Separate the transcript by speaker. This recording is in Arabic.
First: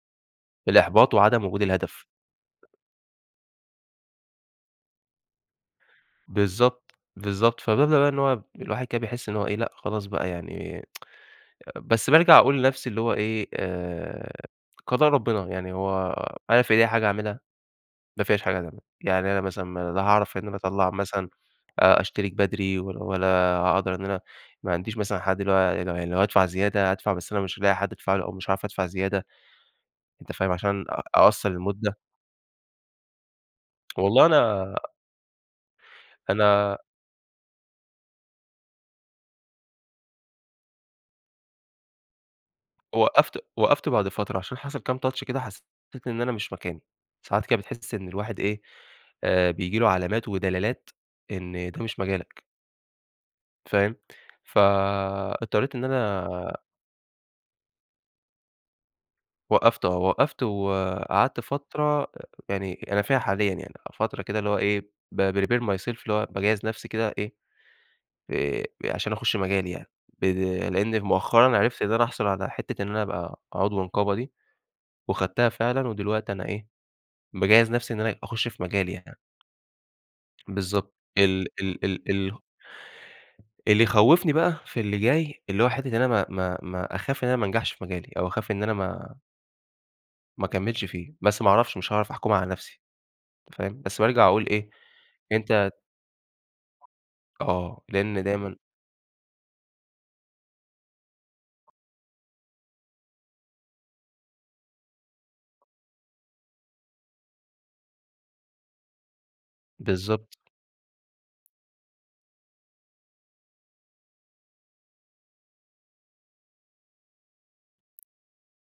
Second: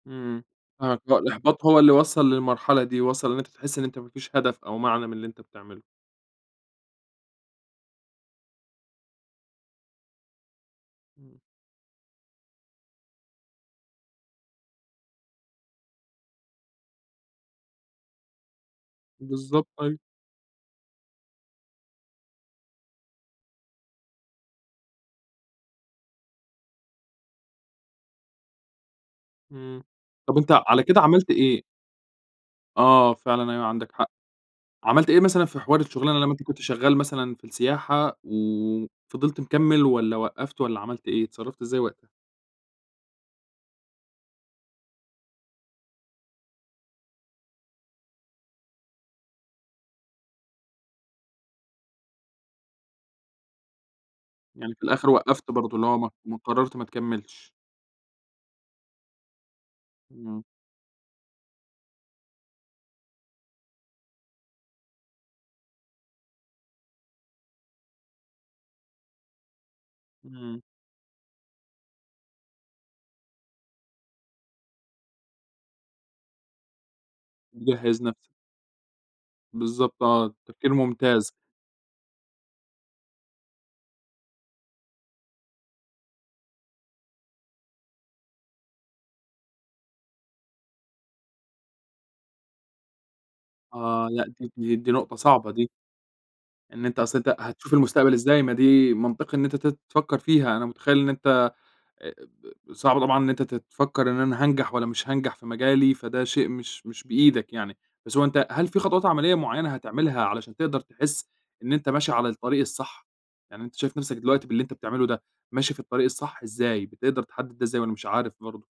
Speaker 1: إمم آه،
Speaker 2: الإحباط وعدم وجود
Speaker 1: فالإحباط هو اللي
Speaker 2: الهدف.
Speaker 1: وصّل للمرحلة دي، وصّل إن أنت تحس إن أنت ما فيش هدف أو معنى من اللي أنت بتعمله.
Speaker 2: بالضبط، بالضبط، فبدأ بقى إن هو الواحد كده بيحس إن هو إيه، لأ، خلاص بقى يعني
Speaker 1: إمم.
Speaker 2: آآ، بس بارجع أقول لنفسي اللي هو إيه، آآ، قضاء ربنا يعني، هو أنا في إيدي حاجة أعملها؟ ما فيش حاجة [unintelligible] يعني أنا
Speaker 1: بالضبط،
Speaker 2: مثلًا
Speaker 1: أيوه.
Speaker 2: لا هاعرف إن أنا أطلع مثلًا آآ، أشترك بدري، ولا ولا هاقدر إن أنا ما عنديش مثلًا حد، اللي هو يعني لو يعني لو هادفع زيادة، أدفع، بس أنا مش هالاقي حد أدفع له، أو مش هاعرف أدفع زيادة،
Speaker 1: إمم،
Speaker 2: أنت
Speaker 1: طب
Speaker 2: فاهم؟
Speaker 1: أنت على
Speaker 2: عشان
Speaker 1: كده
Speaker 2: أ
Speaker 1: عملت
Speaker 2: أقصّر
Speaker 1: إيه؟
Speaker 2: المدة.
Speaker 1: آه فعلًا أيوه عندك حق.
Speaker 2: والله أنا
Speaker 1: عملت إيه مثلًا في حوار الشغلانة لما أنت كنت
Speaker 2: أنا
Speaker 1: شغال مثلًا في السياحة وفضلت مكمل، والّا وقّفت والّا عملت إيه، اتصرفت إزاي وقتها؟
Speaker 2: وقّفت وقّفت بعد فترة، عشان حصل كام touch كده، حسيت إن أنا مش مكاني، ساعات كده بتحس إن الواحد إيه، آآ بييجي له علامات ودلالات إن ده مش مجالك. فاهم؟
Speaker 1: يعني في الآخر وقّفت
Speaker 2: فاضطريت
Speaker 1: برضه،
Speaker 2: إن
Speaker 1: اللي هو ما
Speaker 2: أنا
Speaker 1: ما قررت ما تكملش.
Speaker 2: وقّفته آه، وقّفت
Speaker 1: إمم.
Speaker 2: وقعدت فترة يعني أنا فيها حاليًا، يعني فترة كده اللي هو إيه، بprepare myself، اللي هو باجهز نفسي كده إيه، آآ عشان أخش مجالي يعني، ب
Speaker 1: إمم.
Speaker 2: لإني مؤخرًا عرفت إن أنا أحصل على حتة إن أنا أبقى عضو نقابة دي، وخدتها فعلًا، ودلوقتي أنا إيه، باجهز نفسي إن
Speaker 1: يجهز
Speaker 2: أنا
Speaker 1: نفسه.
Speaker 2: أخش في مجالي يعني.
Speaker 1: بالضبط آه، تفكير
Speaker 2: بالضبط
Speaker 1: ممتاز.
Speaker 2: ال ال ال ال اللي يخوفني بقى في اللي جاي، اللي هو حتة إن أنا ما ما ما أخاف إن أنا ما انجحش في مجالي، أو أخاف إن أنا ما ما اكملش فيه، بس ما اعرفش، مش هاعرف أحكم على نفسي، فاهم؟ بس
Speaker 1: آه،
Speaker 2: بارجع
Speaker 1: لأ
Speaker 2: أقول
Speaker 1: دي
Speaker 2: إيه
Speaker 1: دي دي نقطة صعبة دي.
Speaker 2: أنت
Speaker 1: إن أنت أصل أنت هتشوف
Speaker 2: آه،
Speaker 1: المستقبل
Speaker 2: لأن
Speaker 1: إزاي، ما
Speaker 2: دايمًا
Speaker 1: دي منطقي إن أنت ت تفكر فيها، أنا متخيل إن أنت، آآ، آآ، آآ، صعب طبعًا إن أنت ت تفكر إن أنا هانجح والّا مش هانجح في مجالي، فده شيء مش مش بإيدك يعني، بس هو أنت هل في خطوات عملية معينة هتعملها،
Speaker 2: بالضبط.
Speaker 1: علشان تقدر تحس إن أنت ماشي على الطريق الصح؟ يعني أنت شايف نفسك دلوقتي، باللي أنت بتعمله ده، ماشي في الطريق الصح، إزاي بتقدر تحدد، إزاي، والّا مش عارف برضه؟